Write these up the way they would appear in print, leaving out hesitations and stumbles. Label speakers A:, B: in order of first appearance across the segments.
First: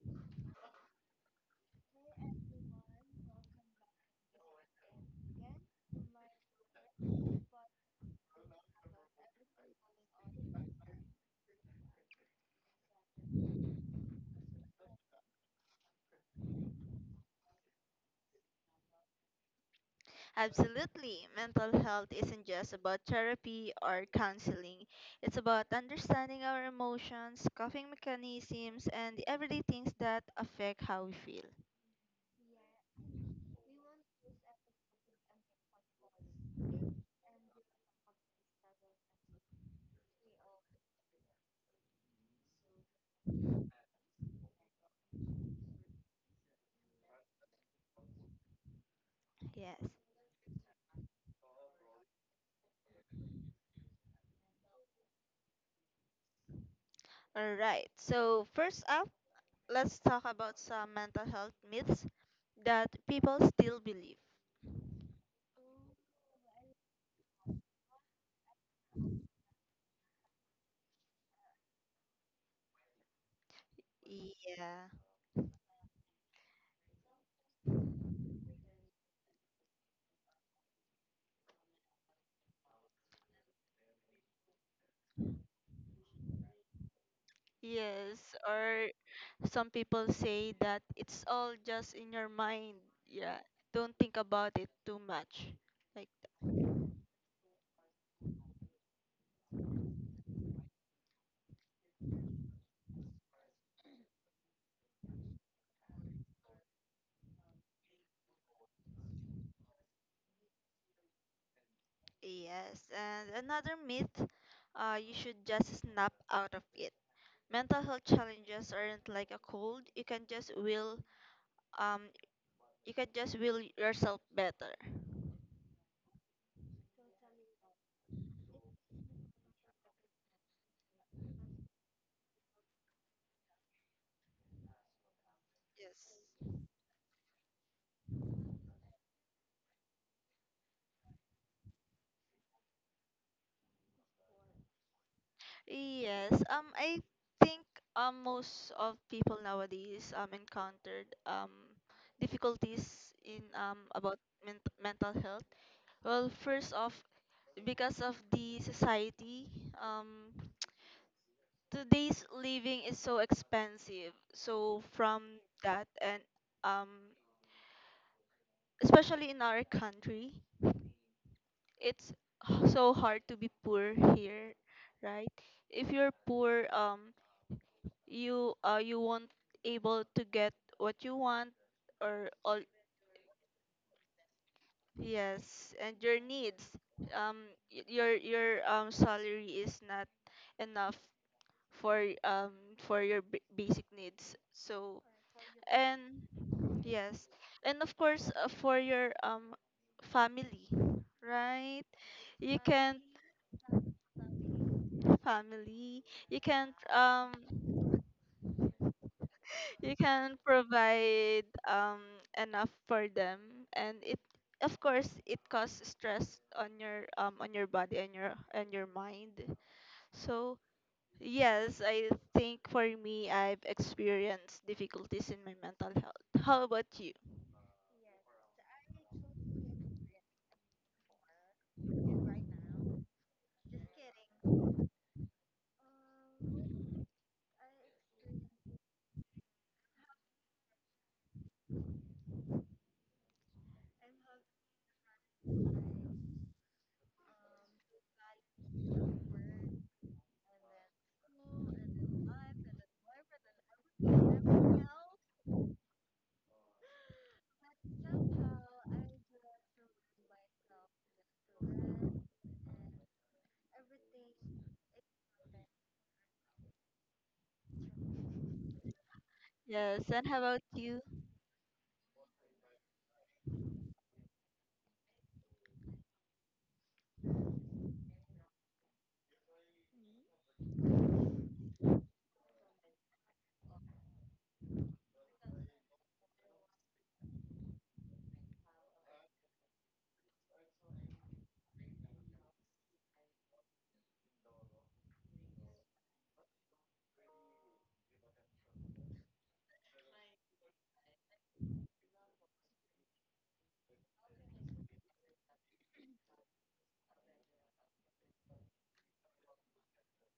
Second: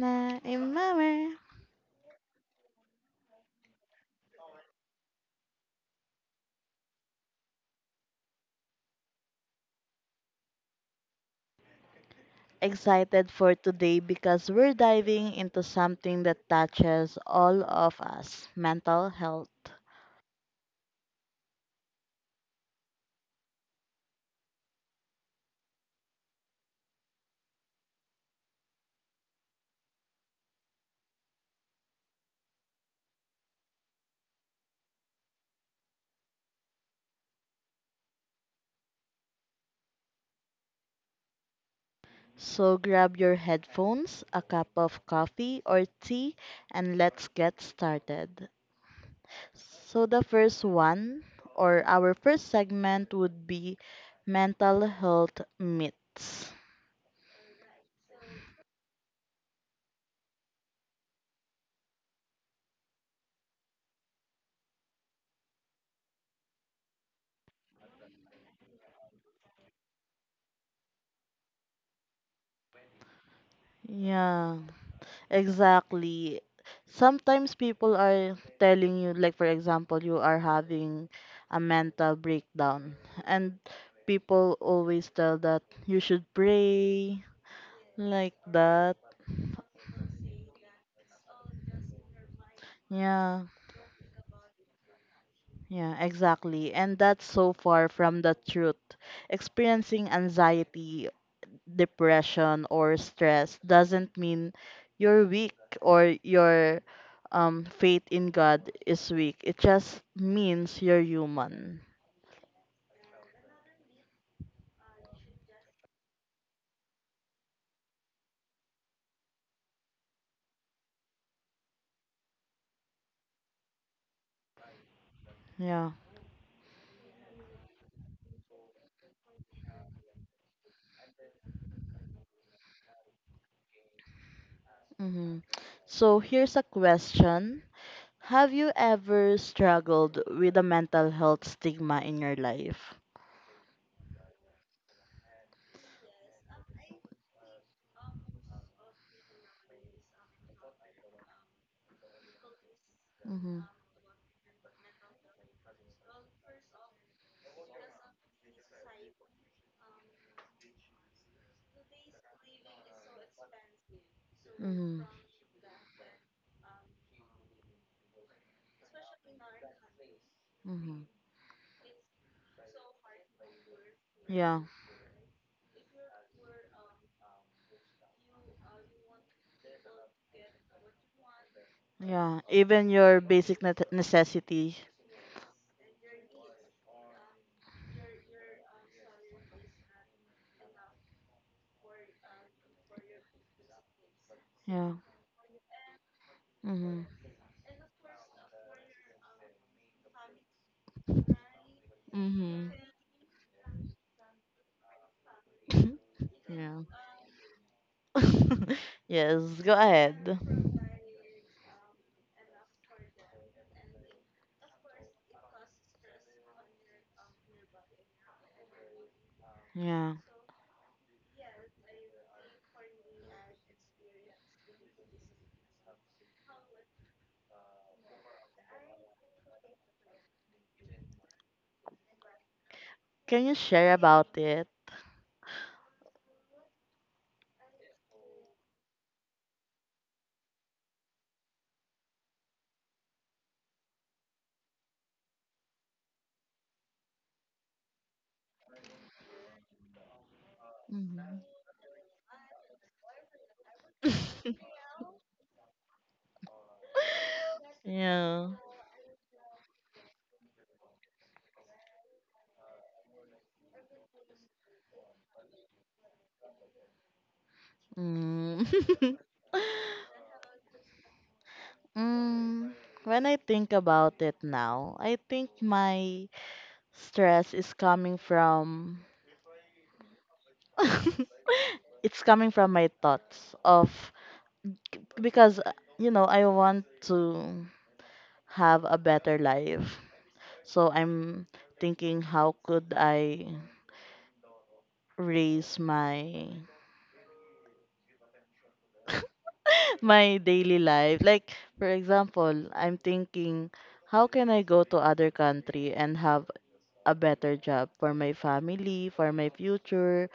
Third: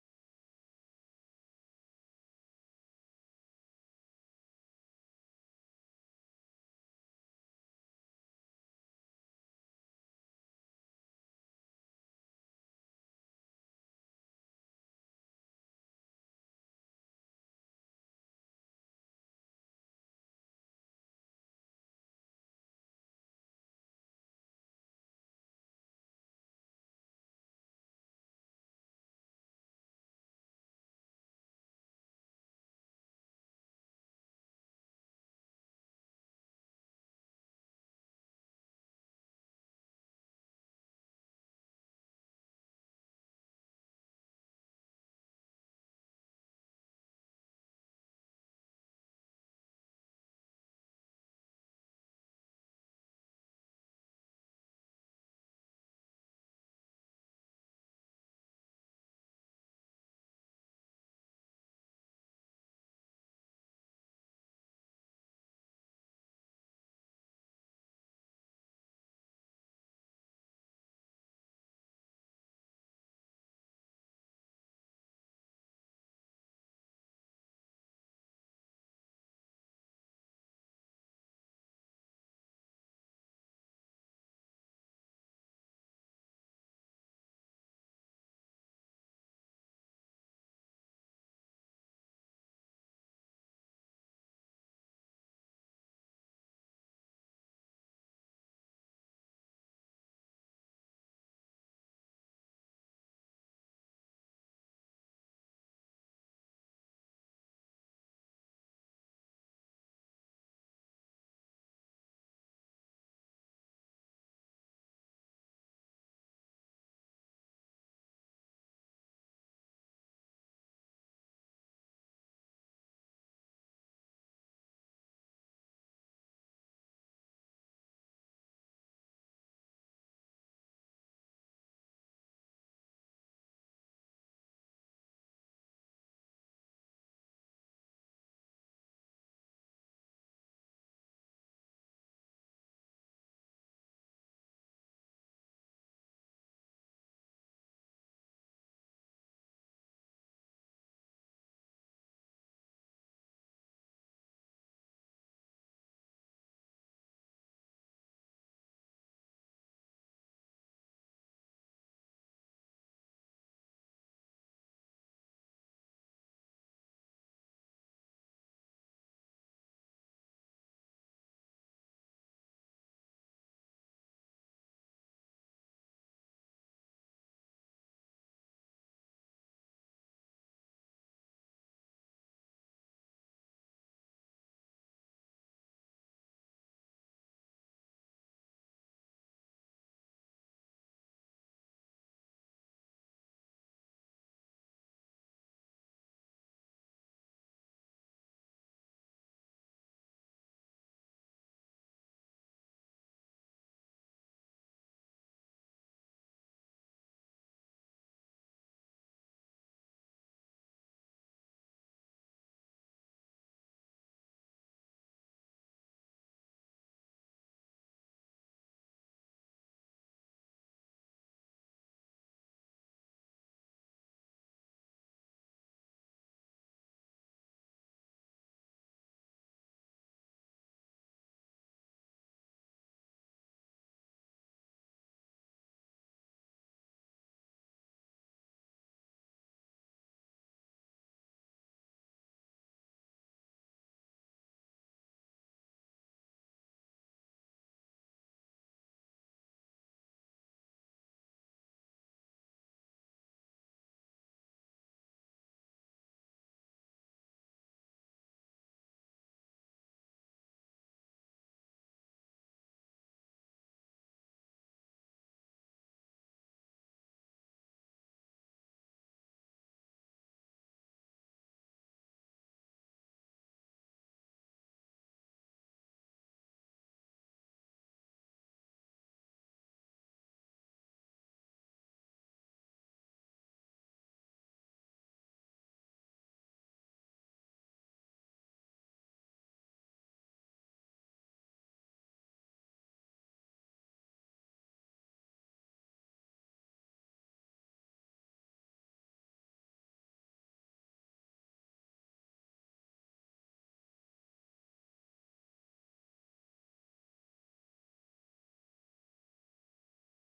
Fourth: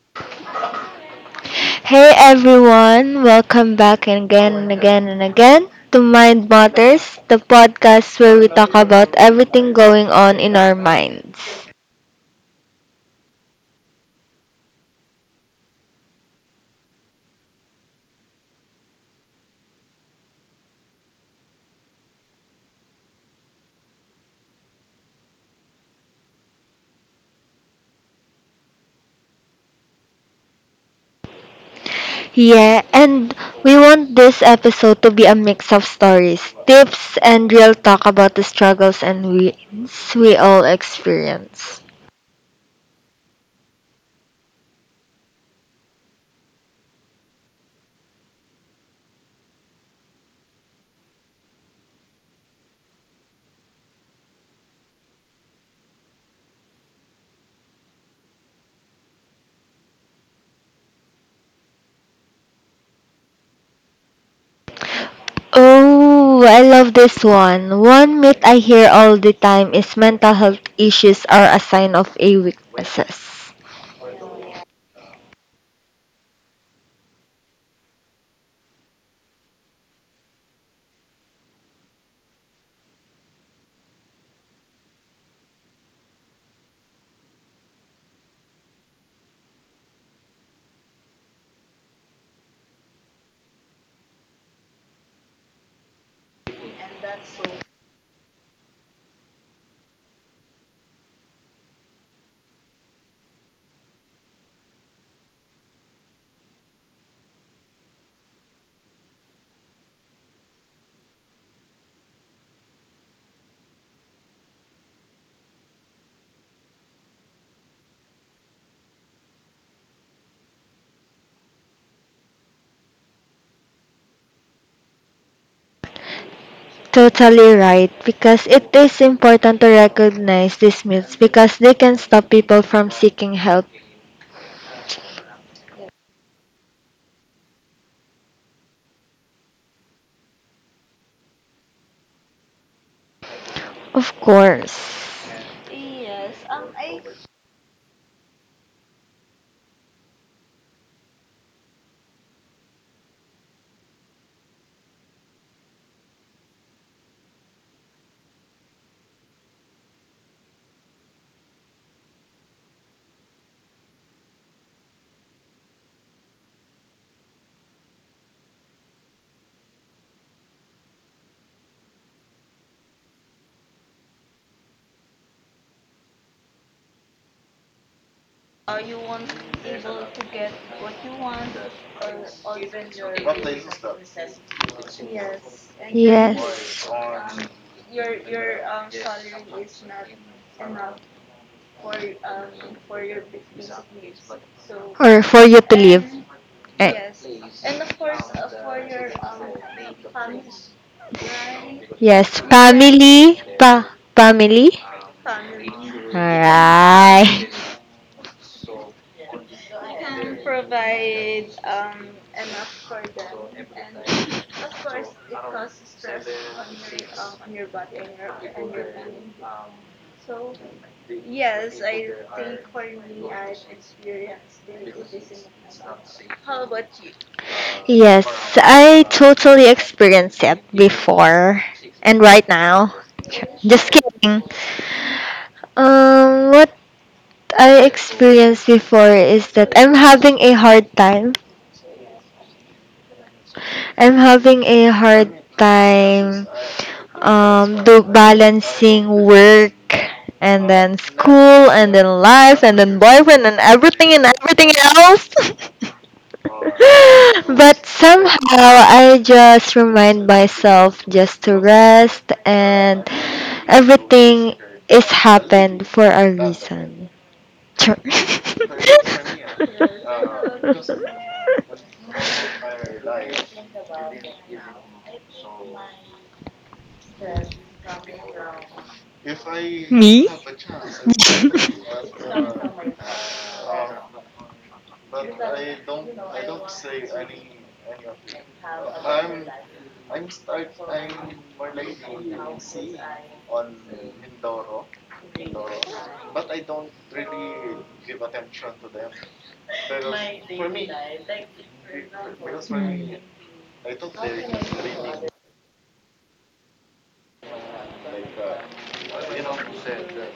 A: na in my
B: Hey everyone, welcome back again and again and again to Mind Matters, the podcast where we talk about everything going on in our minds.
A: Excited for today, because we're diving into something that touches all of us: mental health.
C: Absolutely. Mental health isn't just about therapy or counseling. It's about understanding our emotions, coping mechanisms, and the everyday things that affect how we feel.
B: Yeah, and we want this episode to be a mix of stories, tips, and real talk about the struggles and wins we all experience.
A: So grab your headphones, a cup of coffee or tea, and let's get started.
C: Yes.
A: So, the first one or our first segment would be mental health myths.
C: All right. So, first up, let's talk about some mental health myths that people still believe.
B: Oh, I love this one. One myth I hear all the time is mental health issues are a sign of a weaknesses.
A: Yeah.
C: Yeah.
A: Exactly. Sometimes people are telling you, like, for example, you are having a mental breakdown, and people always tell that you should pray,
C: Yes,
A: like
C: or
A: that.
C: some people say that it's all just in your mind. Yeah,
A: Yeah,
C: don't think about it too much.
A: yeah,
C: Like,
A: exactly. And that's so far from the truth. Experiencing anxiety, depression, or stress doesn't mean you're weak or your faith in God is weak. It just means you're human.
C: yes, and another myth, you should just snap out of it. Mental health challenges aren't like a cold. You can just will um you can just will yourself better.
A: Yeah.
B: Totally right, because it is important to recognize these myths because they can stop people from seeking help.
A: Hmm. So here's a question. Have you ever struggled with a mental health stigma in your life?
B: Of course.
C: Yes, I think most of people nowadays encountered difficulties in
A: Mm-hmm.
C: about mental health. Well, first off, because of the society, um, today's living is so expensive. So
A: Mm-hmm.
C: from that and um, especially in our country,
A: Mm-hmm.
C: it's so hard to be poor here,
A: Yeah.
C: right? If you're poor, you you won't able to get what you want or
A: Yeah.
C: all,
A: Even your basic necessity.
C: yes, and your needs,
B: Yes.
C: um your salary is not enough for um for your basic needs.
A: Yeah.
C: So
B: Or for you to
C: and,
B: live.
A: Mm-hmm.
B: Eh,
C: yes, and of course, for your family, right?
B: yes,
C: You
A: Mm-hmm.
C: can
B: family, pa family.
C: family,
A: Yeah.
B: Alright.
A: Yes. Go
C: you can
A: ahead.
C: provide enough for them. And it, of course it causes stress on your body and your mind.
A: Yeah.
C: So yes, I think for me, I've experienced difficulties in my mental health. How about you?
B: Yes, I totally experienced it before and right now.
A: Can you
B: Just
A: share about
B: kidding.
A: it?
B: What I experienced before is that I'm having a hard time. I'm having a hard time do balancing work and then
A: Mm-hmm.
B: school and then life and then boyfriend and everything else. But somehow
A: Yeah.
B: I just remind myself just to rest and everything is happened for a reason. Sure.
A: Mm.
C: Yes, and how about you?
A: Mm, when I think about it now, I think my stress is coming from
B: Me?
A: it's coming from my thoughts of, because you know I want to have a better life. So I'm thinking, how could I raise my my daily life? Like, for example, I'm thinking, how can I go to other country and have a better job for my family, for my future.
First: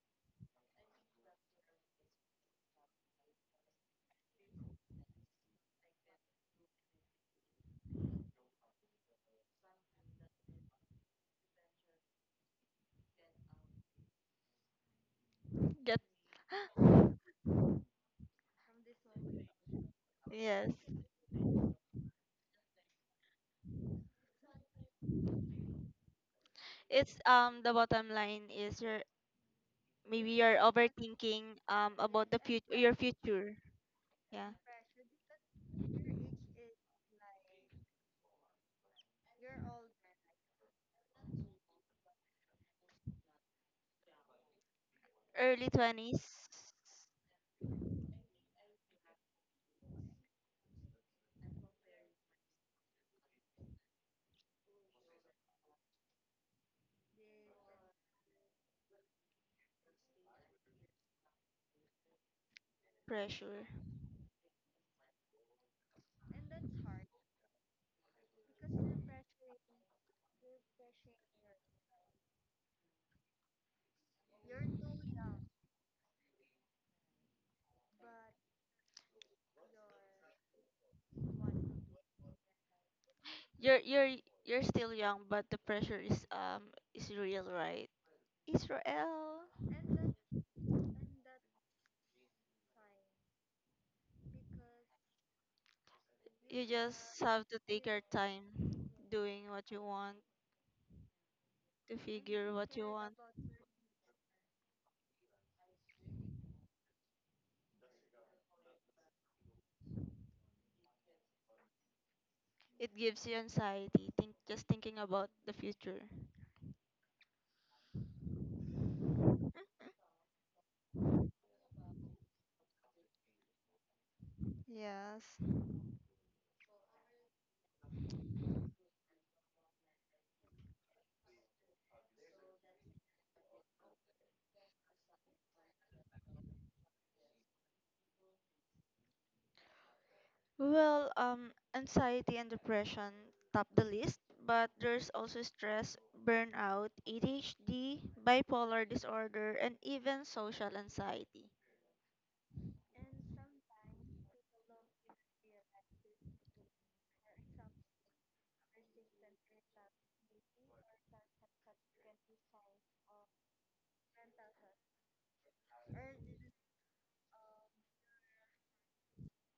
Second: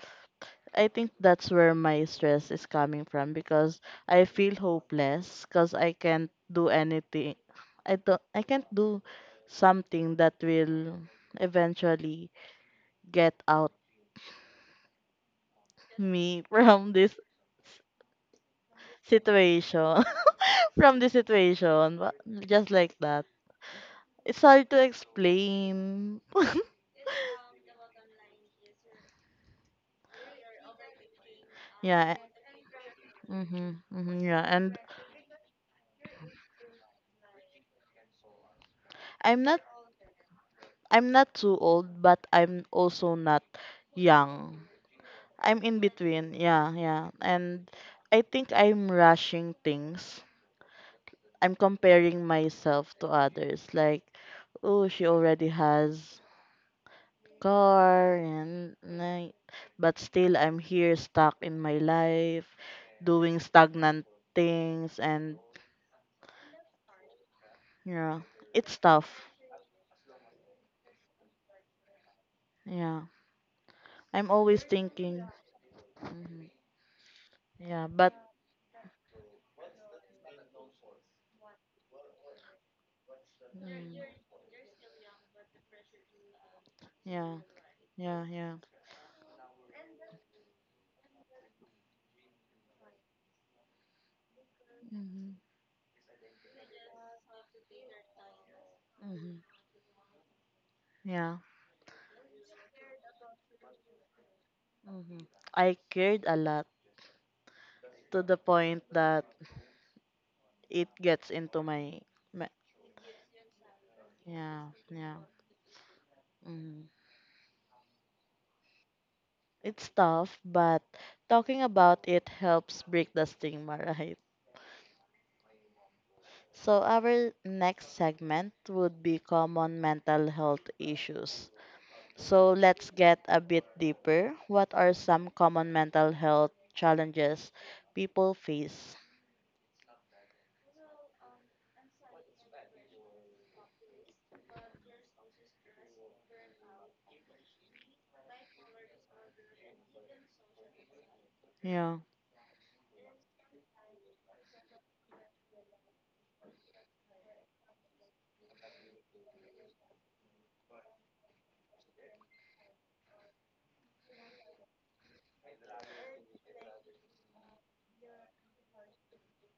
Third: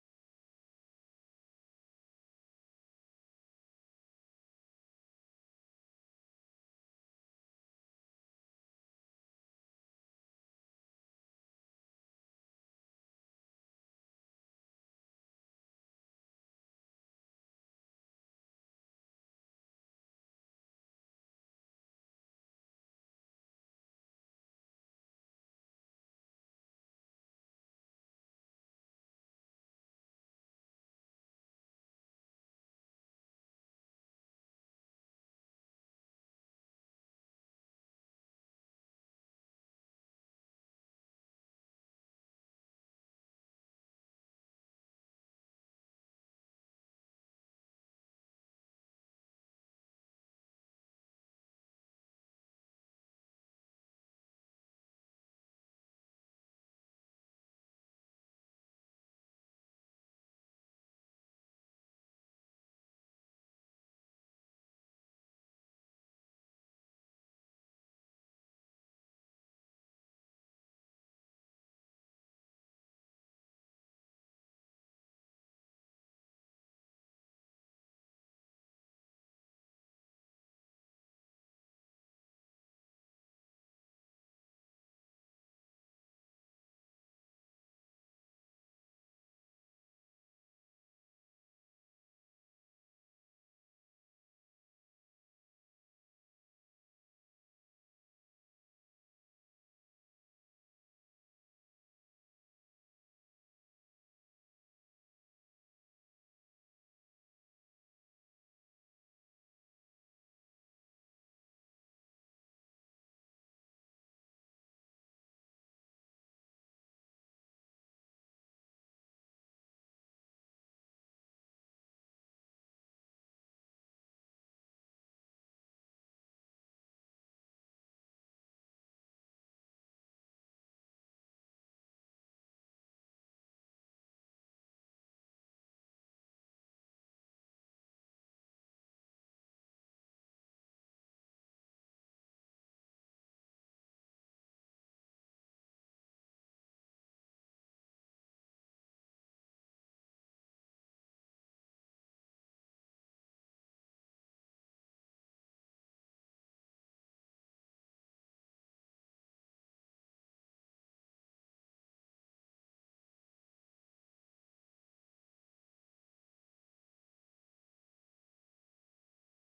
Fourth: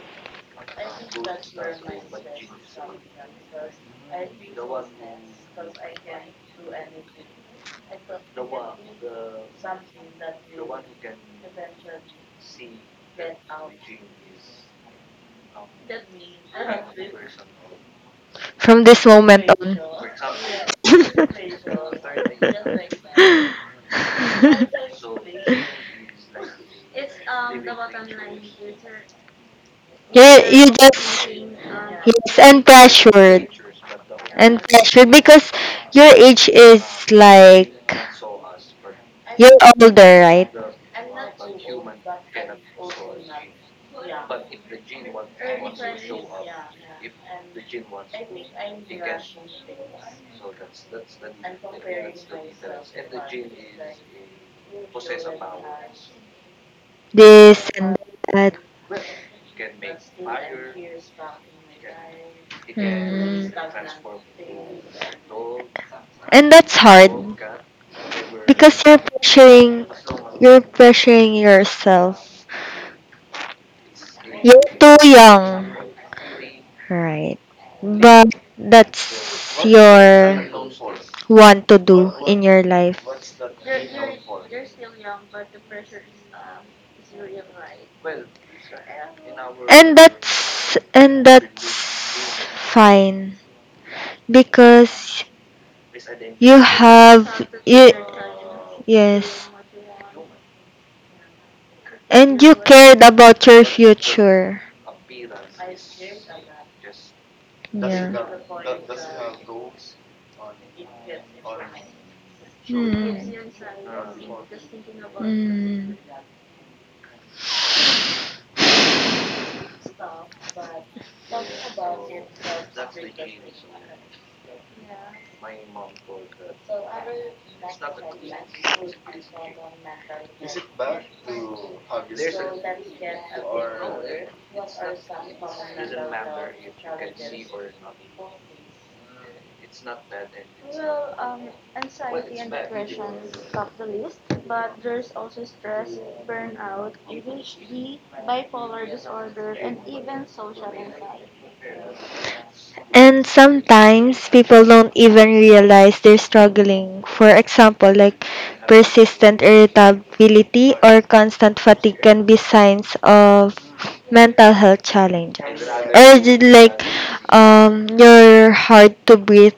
A: I think that's where my stress is coming from, because I feel hopeless because I can't do anything. I can't do something that will eventually get out
C: Get
A: me from this
B: From this moment on.
A: situation.
C: yes,
A: From this situation, but just like that. It's hard to explain.
C: it's the bottom line is your,
B: You
C: maybe you're
B: you just
C: overthinking
A: Yeah.
C: about
B: yes
C: the
B: and
C: future, your
B: pressured,
C: future.
A: Mhm. Mhm. Yeah,
C: Yeah,
B: and
A: and
B: pressured because your age is like,
A: I'm
B: you're
A: not
B: older, right?
A: I'm not too old, but I'm also not young. I'm
C: early
A: in
C: 20s.
A: between. Yeah, yeah. And I think I'm rushing things. I'm comparing myself to others. Like, oh, she already has
B: This and
A: car
B: that,
A: and but still I'm here stuck in my life, doing
C: Pressure.
A: stagnant things. And
B: and that's hard
A: yeah, it's
B: because you're
A: tough.
B: pressuring you're pressuring yourself.
A: Yeah. I'm
B: You're
A: always
B: too
A: thinking.
B: young.
A: Mhm.
B: Right.
A: Yeah, but
B: But that's your want to do in your life.
C: You're
A: mm,
C: you're still young, but the pressure is
A: yeah.
C: real, right?
A: Yeah, yeah.
C: Israel.
B: And that's fine because
A: Mm-hmm.
B: you
C: You just
B: have
C: have to take
B: you,
C: your time
A: Mm-hmm.
B: yes.
C: doing what you want,
A: Yeah.
C: to
B: And
C: figure
B: you
C: what you
B: cared
C: want.
B: about your future.
A: Mm-hmm. I cared a lot, to the
B: Yeah.
A: point that it gets into my.
C: It gives
B: Mm.
C: you anxiety, think
A: Yeah,
C: just thinking
A: yeah.
C: about the
B: Mm.
C: future.
A: Mm-hmm. It's tough, but talking about it helps break the stigma, right?
C: Yes.
A: So our next segment would be common mental health issues. So let's get a bit deeper. What are some common mental health challenges people face?
C: Well, anxiety and depression top the list, but there's also stress, burnout, ADHD, bipolar disorder, and even social anxiety.
A: Yeah.
B: And sometimes people don't even realize they're struggling. For example, like persistent irritability or constant fatigue can be signs of mental health challenges. Or is it like your hard to breathe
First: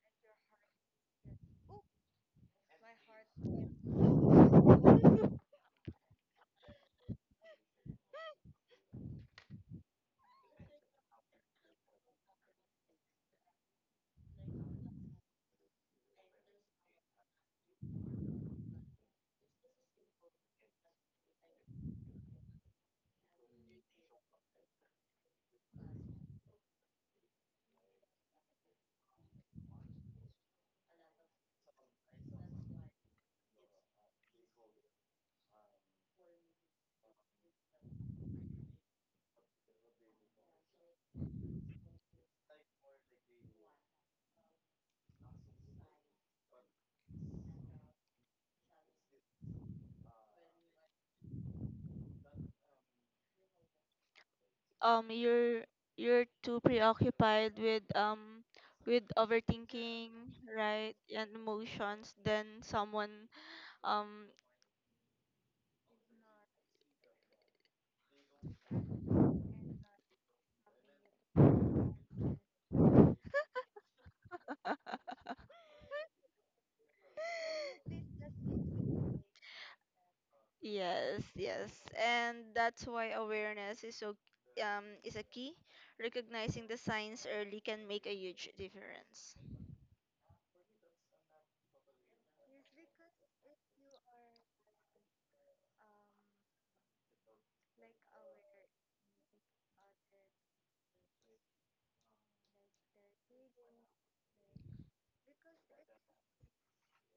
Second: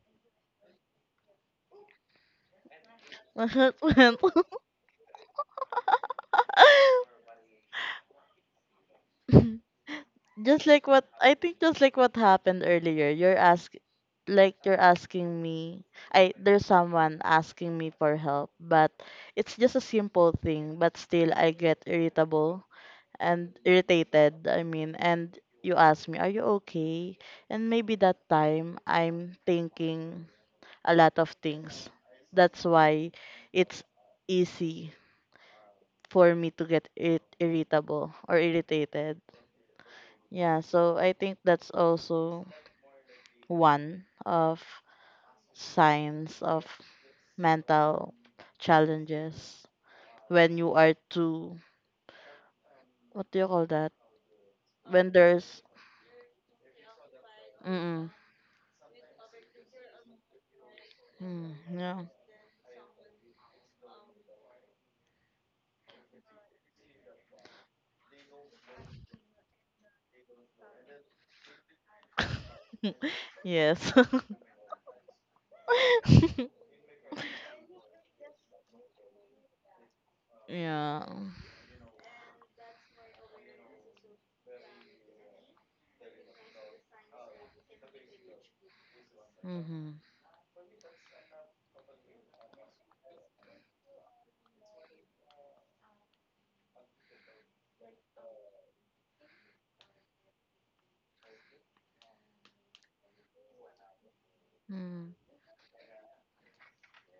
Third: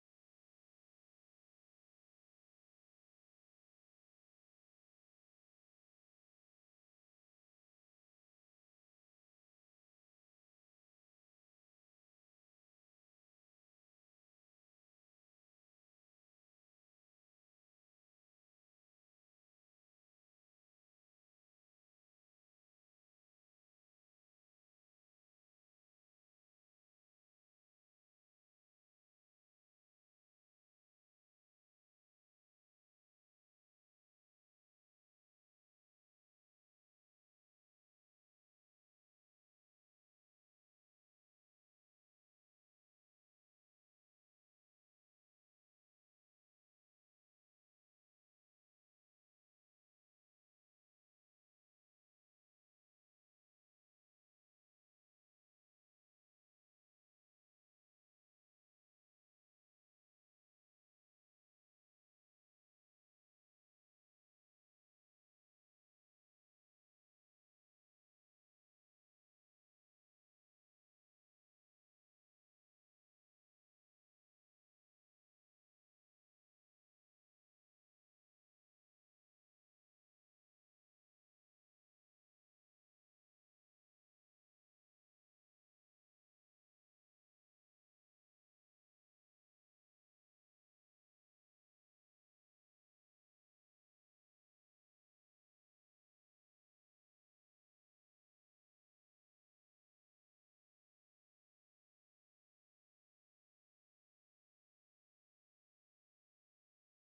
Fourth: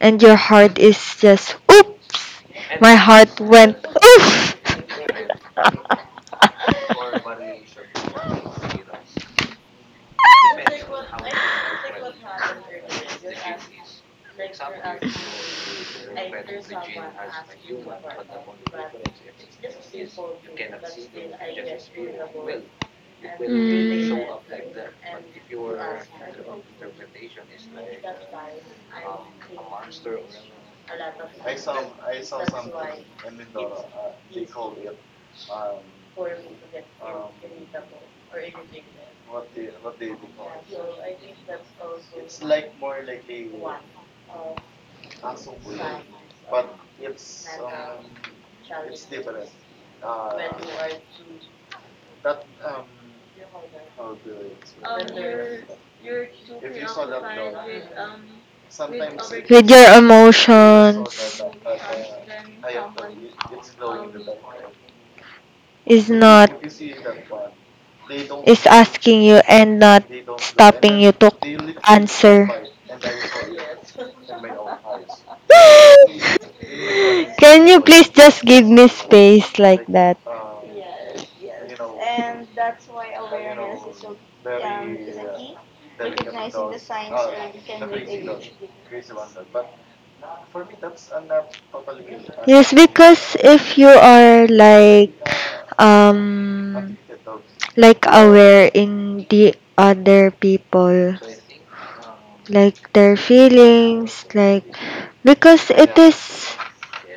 B: and your heart is just oops. My heart
A: My
B: went
A: heart went.
B: oof.
A: Just like what happened earlier, you're ask like you're asking me. I There's someone asking me for help, but it's just a simple thing, but still I get irritable and irritated, I mean. And you ask me, are you okay? And maybe that time I'm thinking a lot of things. That's why it's easy for me to get it irritable or irritated. Yeah, so I think that's also one of signs of mental challenges when you are too, what do you call that? When there's
C: You're too preoccupied
A: mm,
C: with overthinking, right, and
A: mm, yeah.
C: emotions, then someone um
B: is asking you and not
A: Yes.
B: was space that?
A: Yeah.
C: yes, yes, and that's why awareness is so is a key. Recognizing the signs early can make a huge difference.
A: Mhm.
B: Yes, because if you are um like aware in the other people like their feelings, like
A: Mm.
B: because it is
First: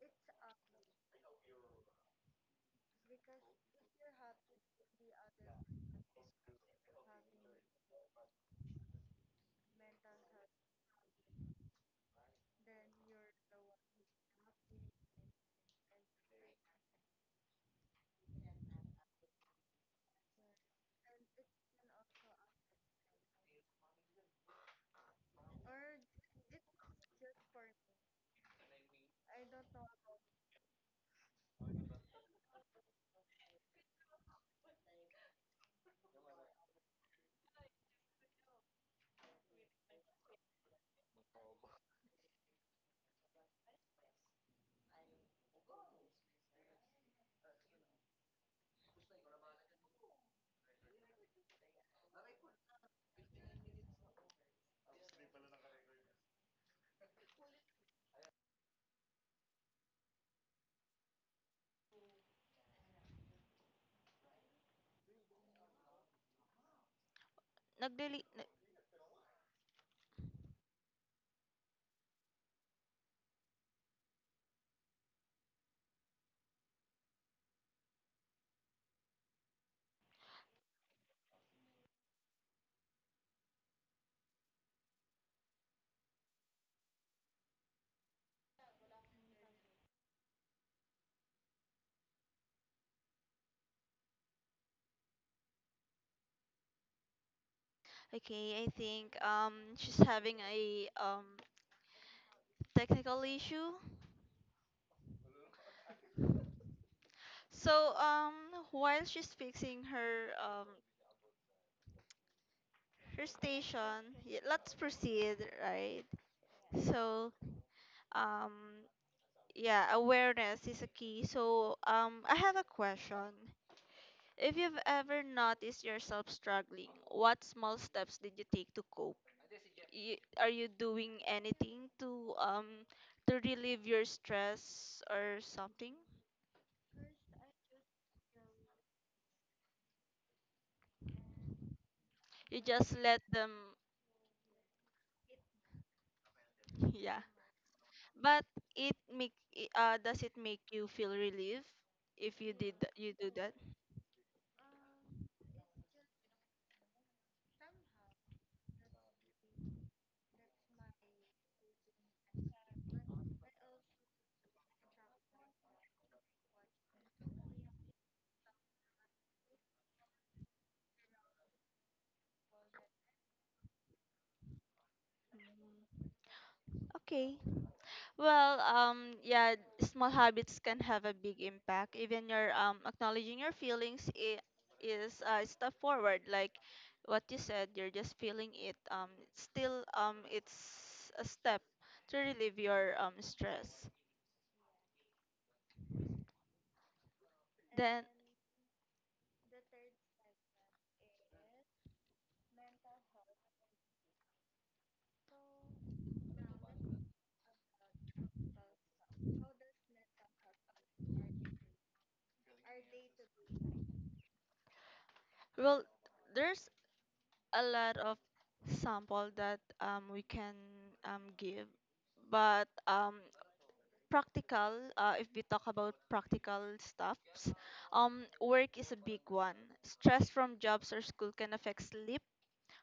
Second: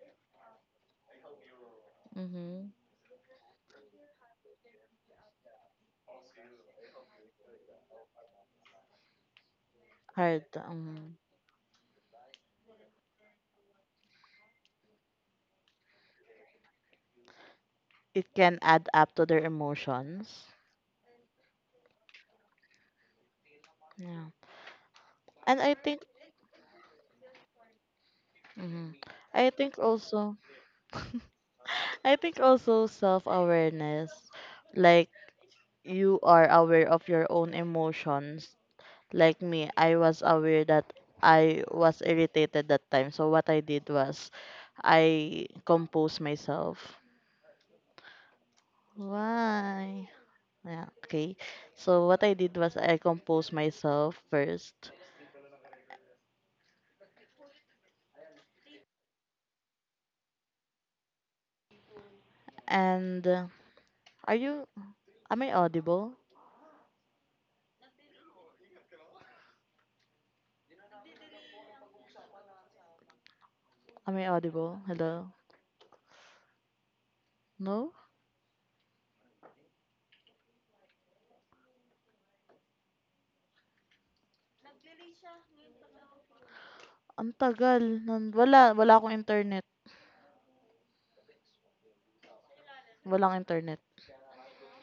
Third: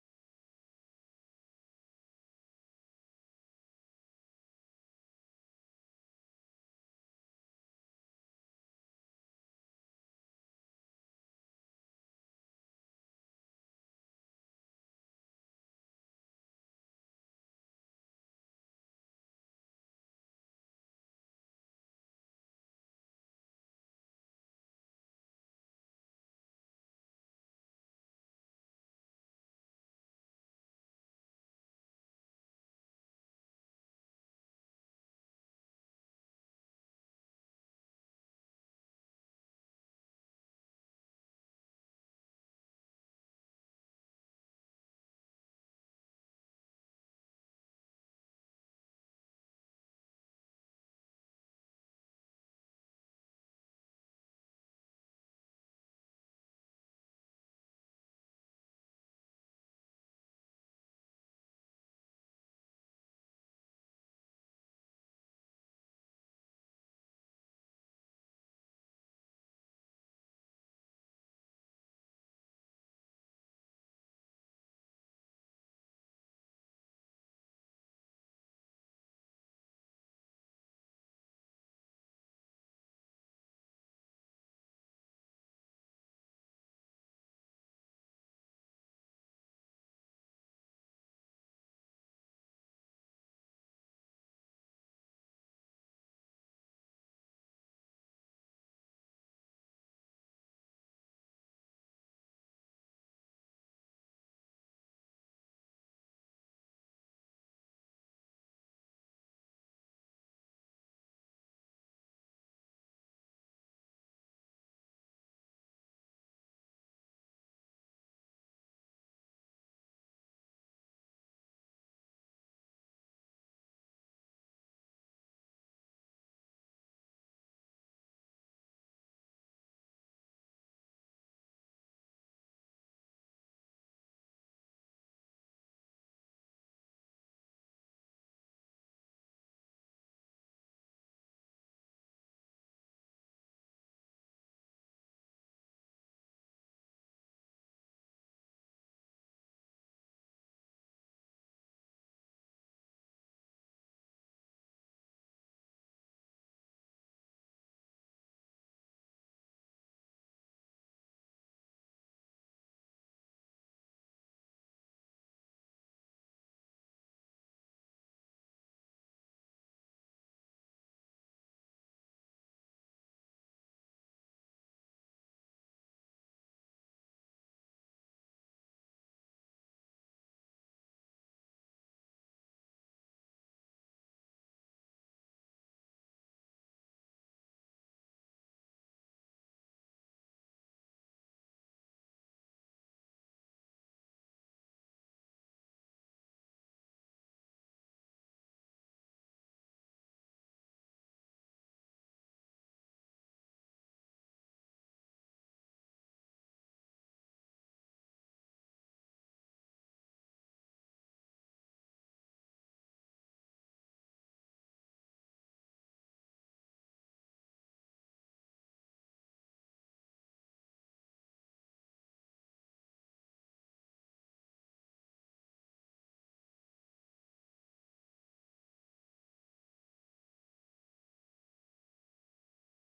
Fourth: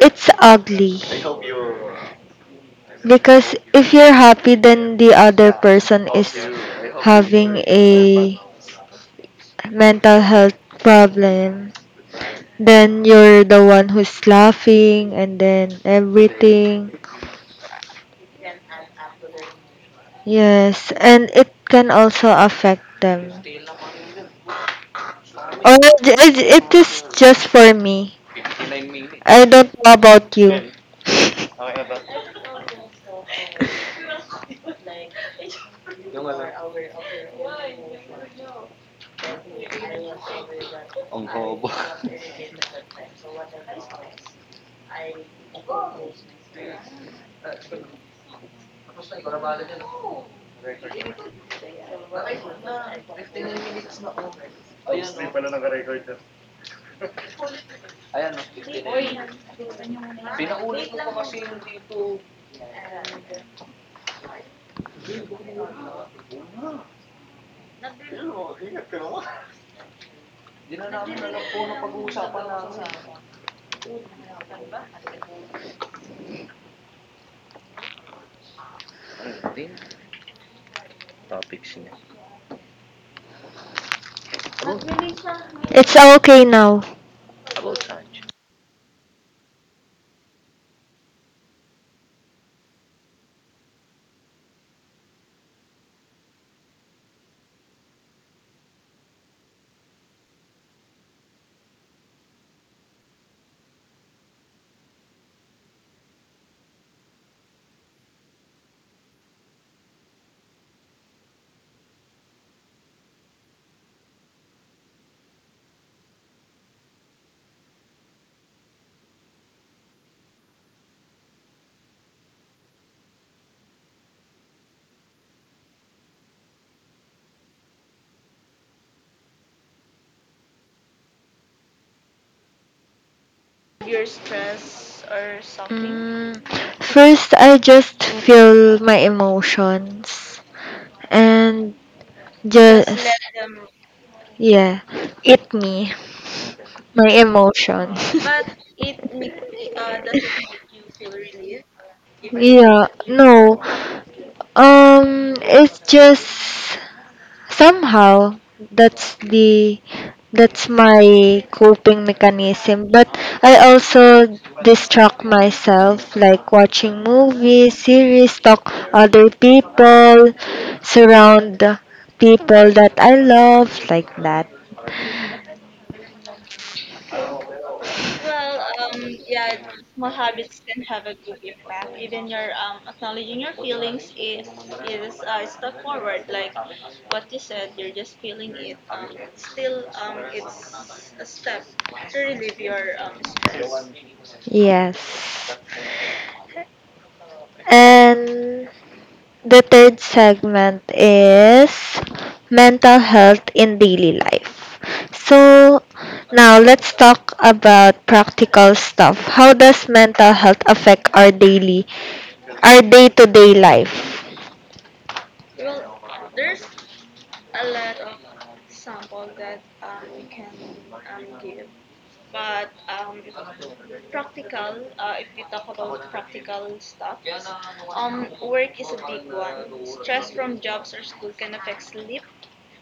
B: it's ugly
A: Mhm.
B: because if you're happy then the other person is having a mental
A: Hard.
B: health problem, then you're the one who's laughing and then everything.
A: It can add up to their emotions.
B: Yes, and it can also affect them.
A: Yeah. And I
B: Or
A: think
B: it is just for me.
A: hmm
B: I
A: I
B: don't
A: think
B: know about
A: also
B: you.
A: I think also self awareness, like you are aware of your own emotions. Like me, I was aware that I was irritated that time. So what I did was I composed myself. Why? Yeah, okay. So what I did was I composed myself first. And are you am I audible?
C: Nagdeli- nag
A: Am I audible? Hello? No?
B: It's okay now.
A: Ang tagal. Wala, wala akong internet. Walang internet.
C: okay, I think she's having a technical issue. So while she's fixing her her station. Let's proceed, right? So, um, yeah, awareness is a key. So, I have a question. If you've ever noticed yourself struggling, what small steps did you take to cope? Y are you doing anything to relieve your stress or something?
B: Mm, first, I just feel my emotions and
C: You
B: just,
C: just let them,
B: yeah, eat me my
C: yeah.
B: emotion.
C: But it does it make you feel relief if you
B: Yeah,
C: you do
B: no.
C: that?
B: It's just somehow that's the that's my coping mechanism. But I also distract myself, like watching movies, series, talk other people, surround the people that I love, like that.
C: Okay, well, yeah, small habits can have a big impact. Even your, acknowledging your feelings is a step forward. Like what you said, you're just feeling it. Still, it's a step to relieve your stress.
B: Yes,
C: Then,
B: and the third segment is mental health in daily life. So now let's talk about practical stuff. How does mental health affect our daily, our day-to-day life?
C: well, there's a lot of sample that we can give, but practical, if we talk about practical stuffs, work is a big one. Stress from jobs or school can affect sleep,